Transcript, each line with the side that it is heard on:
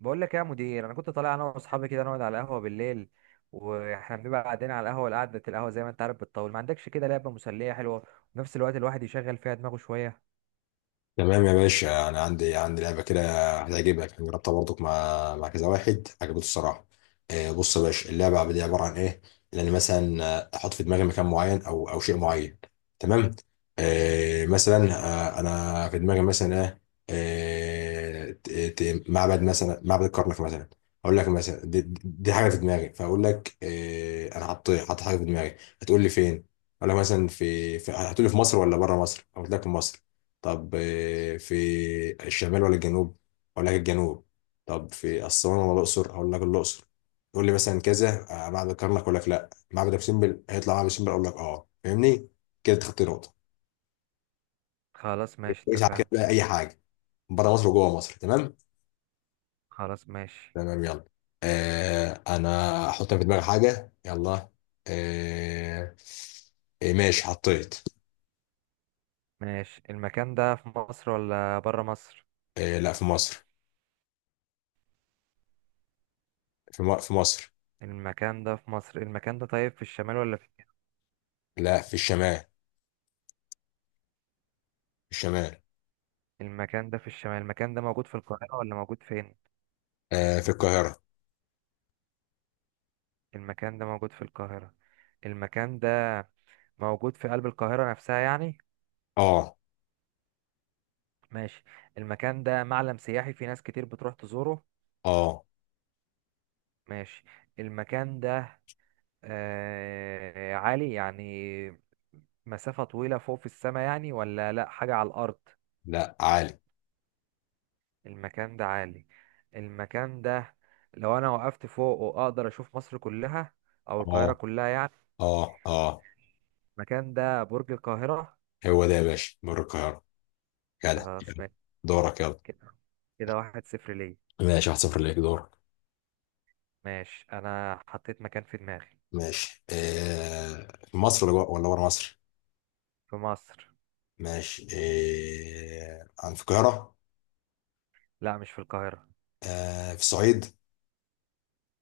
right: بقول لك يا مدير، انا كنت طالع انا واصحابي كده نقعد على القهوه بالليل. واحنا بنبقى قاعدين على القهوه زي ما انت عارف بتطول، ما عندكش كده لعبه مسليه حلوه وفي نفس الوقت الواحد يشغل فيها دماغه شويه؟
left: تمام يا باشا. انا عندي لعبه كده هتعجبك، انا جربتها برضك مع كذا واحد، عجبته الصراحه. بص يا باشا، اللعبه دي عباره عن ايه. ان انا مثلا احط في دماغي مكان معين او شيء معين. تمام. مثلا، انا في دماغي مثلا ايه. معبد مثلا، معبد الكرنك مثلا. اقول لك مثلا دي حاجه في دماغي، فاقول لك انا حط حاجه في دماغي. هتقول لي فين؟ اقول لك مثلا في, في هتقول لي في مصر ولا بره مصر، اقول لك في مصر. طب في الشمال ولا الجنوب؟ اقول لك الجنوب. طب في اسوان ولا الاقصر؟ اقول لك الاقصر. تقول لي مثلا كذا معبد الكرنك، اقول لك لا، معبد ابو سمبل. هيطلع معبد ابو سمبل، اقول لك اه، فاهمني؟ كده تخطي نقطه.
right: خلاص ماشي
left: كويس. على كده
right: اتفقنا.
left: بقى اي حاجه، بره مصر وجوه مصر. تمام.
right: خلاص ماشي.
left: تمام يلا. انا احط في دماغي حاجه، يلا. آه. ماشي، حطيت.
right: ماشي، المكان ده في مصر ولا بره مصر؟
left: آه لا، في مصر. في مصر.
right: المكان ده في مصر. المكان ده طيب في الشمال ولا في؟
left: لا، في الشمال. في الشمال.
right: المكان ده في الشمال. المكان ده موجود في القاهره ولا موجود فين؟
left: آه، في القاهره.
right: المكان ده موجود في القاهره. المكان ده موجود في قلب القاهره نفسها يعني.
left: اه.
right: ماشي. المكان ده معلم سياحي في ناس كتير بتروح تزوره؟
left: اه.
right: ماشي. المكان ده عالي يعني، مسافة طويلة فوق في السماء يعني، ولا لا، حاجة على الأرض؟
left: لا، عالي.
right: المكان ده عالي. المكان ده لو أنا وقفت فوق وأقدر أشوف مصر كلها أو القاهرة
left: اه.
right: كلها يعني؟
left: اه. اه،
right: المكان ده برج القاهرة.
left: هو ده يا باشا، مر القاهرة. جدع،
right: خلاص
left: يلا.
right: ماشي.
left: دورك يلا.
right: كده، كده 1-0 ليا.
left: ماشي، 1-0 ليك. دورك.
right: ماشي، أنا حطيت مكان في دماغي.
left: ماشي في مصر ولا بره مصر؟
right: في مصر.
left: ماشي عن في القاهرة.
right: لا مش في القاهرة.
left: في الصعيد.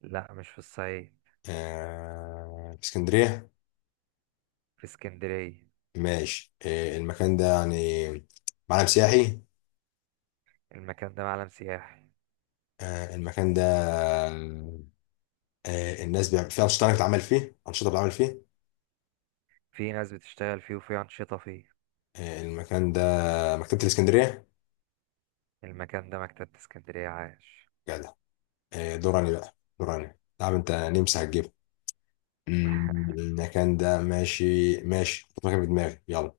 right: لا مش في الصعيد.
left: في اسكندرية.
right: في اسكندرية.
left: ماشي، المكان ده يعني معلم سياحي.
right: المكان ده معلم سياحي
left: المكان ده الناس بيعمل فيه أنشطة، أنا بتعمل فيه أنشطة، بتعمل فيه.
right: في ناس بتشتغل فيه وفي أنشطة فيه.
left: المكان ده مكتبة الإسكندرية.
right: المكان ده مكتبة اسكندرية. عاش.
left: جدع. دور علي بقى، دور علي، تعب انت، نمسح الجبل. المكان ده ماشي. ماشي، حط مكان في دماغي يلا.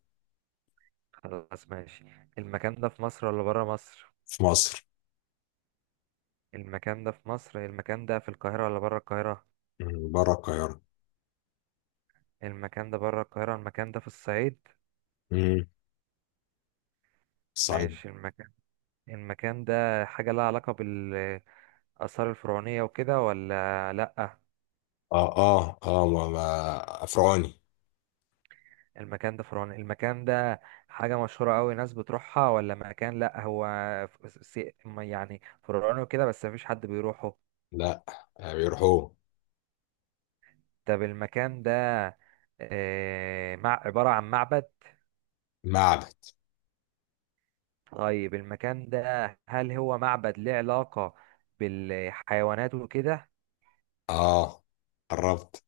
right: خلاص ماشي. المكان ده في مصر ولا برا مصر؟
left: في مصر.
right: المكان ده في مصر. المكان ده في القاهرة ولا برا القاهرة؟
left: بره القاهرة.
right: المكان ده برا القاهرة. المكان ده في الصعيد.
left: مم، الصعيد.
right: ماشي. المكان ده حاجة لها علاقة بالآثار الفرعونية وكده ولا لأ؟
left: اه. اه. اه ما فرعوني.
right: المكان ده فرعوني. المكان ده حاجة مشهورة أوي ناس بتروحها، ولا مكان لأ هو ف- سي- ما يعني فرعوني وكده بس مفيش حد بيروحه؟
left: لا. بيروحوا.
right: طب المكان ده آه، مع عبارة عن معبد.
left: معبد.
right: طيب المكان ده، هل هو معبد ليه علاقة بالحيوانات وكده؟
left: اه، قربت.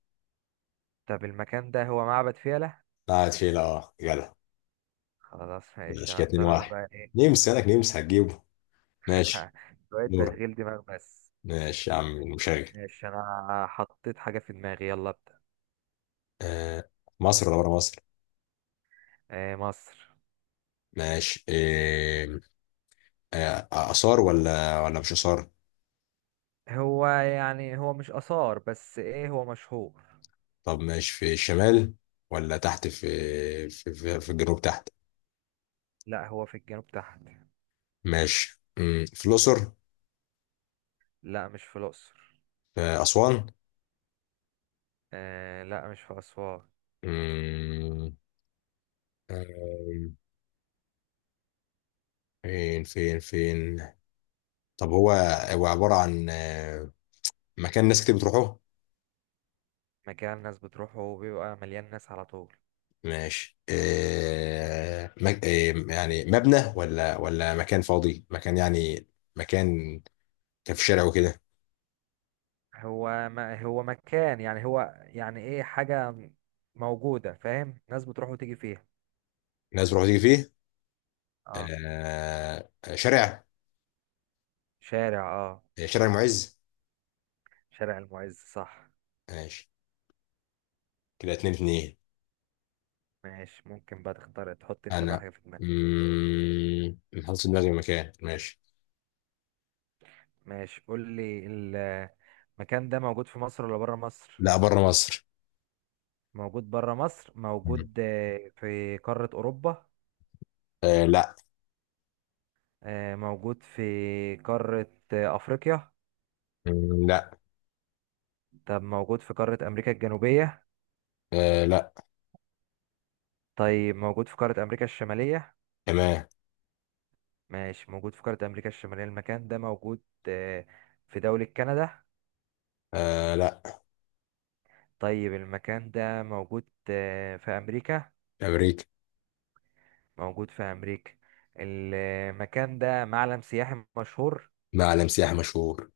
right: طب المكان ده هو معبد فيلة.
left: قاعد فيلا، اه، جدع.
right: خلاص ماشي،
left: ماشي كده اتنين
right: هختار أنا
left: واحد
right: بقى إيه.
left: نمسح لك، نمسح، هتجيبه. ماشي.
right: شوية
left: دور.
right: تشغيل دماغ بس.
left: ماشي يا عم المشغل.
right: ماشي، أنا حطيت حاجة في دماغي، يلا ابدأ.
left: آه مصر ولا بره مصر؟
right: مصر.
left: ماشي. آثار ولا مش آثار؟
right: هو يعني هو مش آثار بس ايه، هو مشهور.
left: طب ماشي، في الشمال ولا تحت؟ في الجنوب تحت.
right: لا هو في الجنوب تحت.
left: ماشي، في الأقصر؟
right: لا مش في الأقصر.
left: في أسوان؟
right: آه لا، مش في أسوان.
left: مم، آم، فين فين فين؟ طب هو عبارة عن مكان ناس كتير بتروحوه؟
right: مكان الناس بتروحه وبيبقى مليان ناس على طول.
left: ماشي يعني مبنى ولا مكان فاضي، مكان يعني، مكان كان في شارع وكده؟
right: هو ما هو مكان يعني، هو يعني ايه، حاجة موجودة فاهم، ناس بتروح وتيجي فيها.
left: الناس بتروح تيجي فيه.
right: اه.
left: شارع.
right: شارع اه.
left: شارع معز.
right: شارع المعز، صح.
left: ماشي كده 2-2.
right: ماشي، ممكن بقى تختار تحط انت بقى
left: انا
right: حاجة في دماغك.
left: محطوط دماغي مكان. ماشي.
right: ماشي قول لي. المكان ده موجود في مصر ولا بره مصر؟
left: لا، بره مصر.
right: موجود بره مصر.
left: مم.
right: موجود في قارة أوروبا؟
left: آه لا.
right: موجود في قارة أفريقيا؟
left: لا.
right: طب موجود في قارة أمريكا الجنوبية؟
left: آه لا.
right: طيب موجود في قارة أمريكا الشمالية.
left: تمام.
right: ماشي، موجود في قارة أمريكا الشمالية. المكان ده موجود آه، في دولة كندا؟
left: آه لا.
right: طيب المكان ده موجود في أمريكا.
left: امريكا.
right: موجود في أمريكا. المكان ده معلم سياحي مشهور.
left: معلم سياحي مشهور.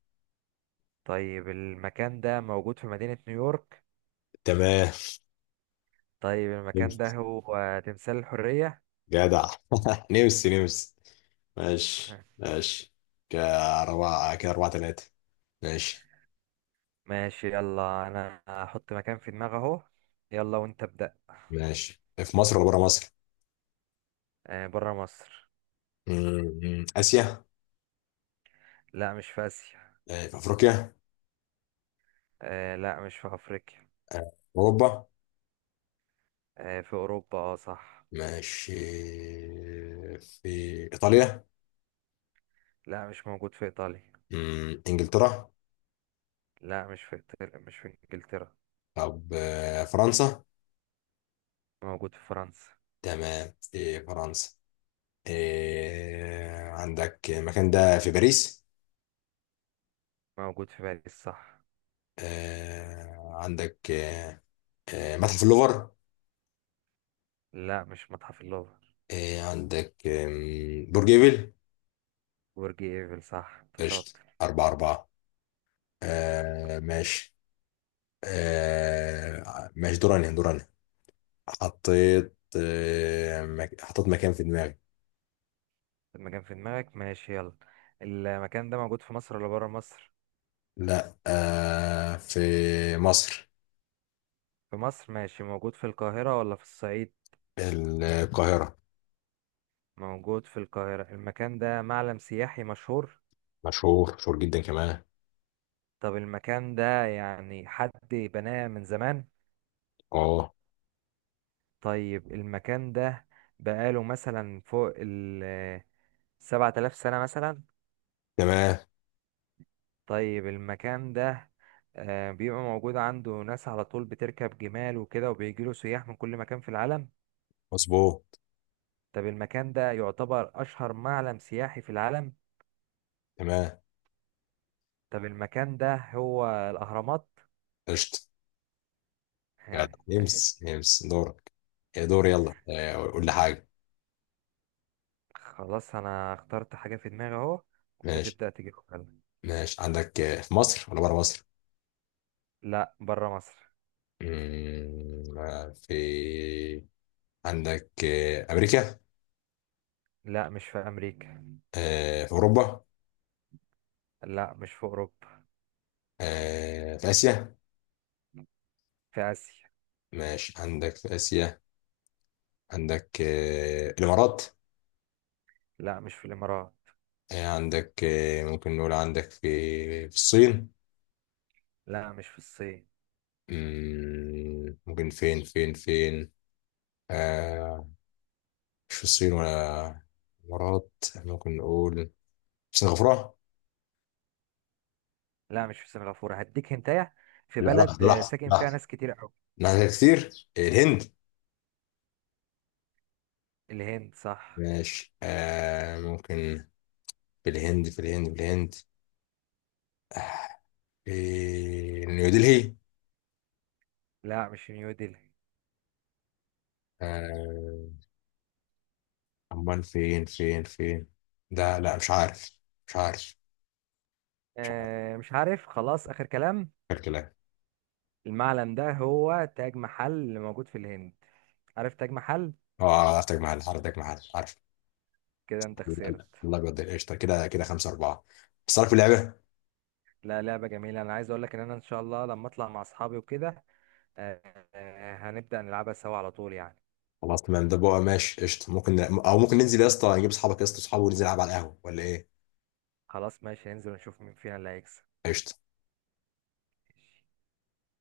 right: طيب المكان ده موجود في مدينة نيويورك.
left: تمام.
right: طيب المكان
left: نمس.
right: ده هو تمثال الحرية.
left: جدع. نمس نمس. ماشي ماشي. كأربعة كده، 4-3. ماشي.
right: ماشي يلا، انا هحط مكان في دماغي اهو، يلا وانت ابدأ.
left: ماشي، في مصر ولا بره مصر؟
right: آه بره مصر.
left: آسيا؟
right: لا مش في اسيا.
left: في أفريقيا؟
right: آه لا، مش في افريقيا.
left: آه، أوروبا.
right: آه في اوروبا، اه صح.
left: ماشي، في إيطاليا؟
right: لا مش موجود في ايطاليا.
left: إنجلترا؟
right: لا مش في إيطاليا، مش في انجلترا.
left: طب فرنسا.
right: موجود في فرنسا.
left: تمام، في فرنسا. عندك المكان ده في باريس.
right: موجود في باريس، صح.
left: آه، عندك آه، آه، متحف اللوفر.
right: لا مش متحف اللوفر.
left: آه، عندك آم، برج إيفل.
right: برج ايفل صح، انت
left: قشطة.
right: شاطر.
left: 4-4. ماشي. ماشي، دوراني دوراني. حطيت حطيت مكان في دماغي.
right: المكان في دماغك ماشي يلا. المكان ده موجود في مصر ولا بره مصر؟
left: لا، في مصر.
right: في مصر. ماشي، موجود في القاهرة ولا في الصعيد؟
left: القاهرة.
right: موجود في القاهرة. المكان ده معلم سياحي مشهور.
left: مشهور، مشهور جدا كمان.
right: طب المكان ده يعني حد بناه من زمان؟
left: اه.
right: طيب المكان ده بقاله مثلا فوق ال 7000 سنة مثلا.
left: تمام.
right: طيب المكان ده بيبقى موجود عنده ناس على طول بتركب جمال وكده، وبيجيله سياح من كل مكان في العالم.
left: مظبوط.
right: طب المكان ده يعتبر أشهر معلم سياحي في العالم.
left: تمام.
right: طب المكان ده هو الأهرامات.
left: قشطة. جدع.
right: آه، آه،
left: يمس يمس دورك. يا دور يلا قول لي حاجة.
right: خلاص أنا اخترت حاجة في دماغي أهو، وأنت
left: ماشي.
right: تبدأ تجيبها.
left: ماشي عندك في مصر ولا بره مصر؟
right: لا بره مصر.
left: مم، آه، في عندك أمريكا؟
right: لا مش في أمريكا.
left: في أوروبا؟
right: لا مش في أوروبا.
left: في آسيا.
right: في آسيا.
left: ماشي، عندك في آسيا. عندك الإمارات؟
right: لا مش في الإمارات.
left: إيه عندك، إيه ممكن نقول؟ عندك في في الصين؟
right: لا مش في الصين.
left: ممكن، فين فين فين؟ آه، مش في الصين ولا الإمارات. ممكن نقول سنغافورة؟
right: لا مش في سنغافورة، هديك هنتايا. في
left: لا،
right: بلد
left: لحظة لحظة
right: ساكن فيها
left: لحظة
right: ناس كتير أوي.
left: لحظة كتير. الهند.
right: الهند صح.
left: ماشي، آه ممكن في الهند، في الهند، في الهند، في نيودلهي؟
right: لا مش في نيودلهي.
left: آه، أمال فين فين فين؟ ده لا، مش عارف. مش عارف. مش عارف
right: آه مش عارف خلاص، آخر كلام.
left: الكلام.
right: المعلم ده هو تاج محل اللي موجود في الهند. عارف تاج محل.
left: اه، حضرتك محل، حضرتك محل عارف.
right: كده انت خسرت.
left: الله يقدر. قشطه. كده كده 5-4. بس عارف اللعبه.
right: لا لعبة جميلة، انا عايز اقول لك ان انا ان شاء الله لما اطلع مع اصحابي وكده، آه، هنبدأ نلعبها سوا على طول يعني.
left: خلاص تمام. ده بقى ماشي، قشطه. ممكن ممكن ننزل يا اسطى، نجيب اصحابك يا اسطى، اصحابه، وننزل نلعب على القهوه، ولا ايه؟
right: خلاص ماشي، ننزل ونشوف مين فينا اللي هيكسب.
left: قشطه.
right: ماشي.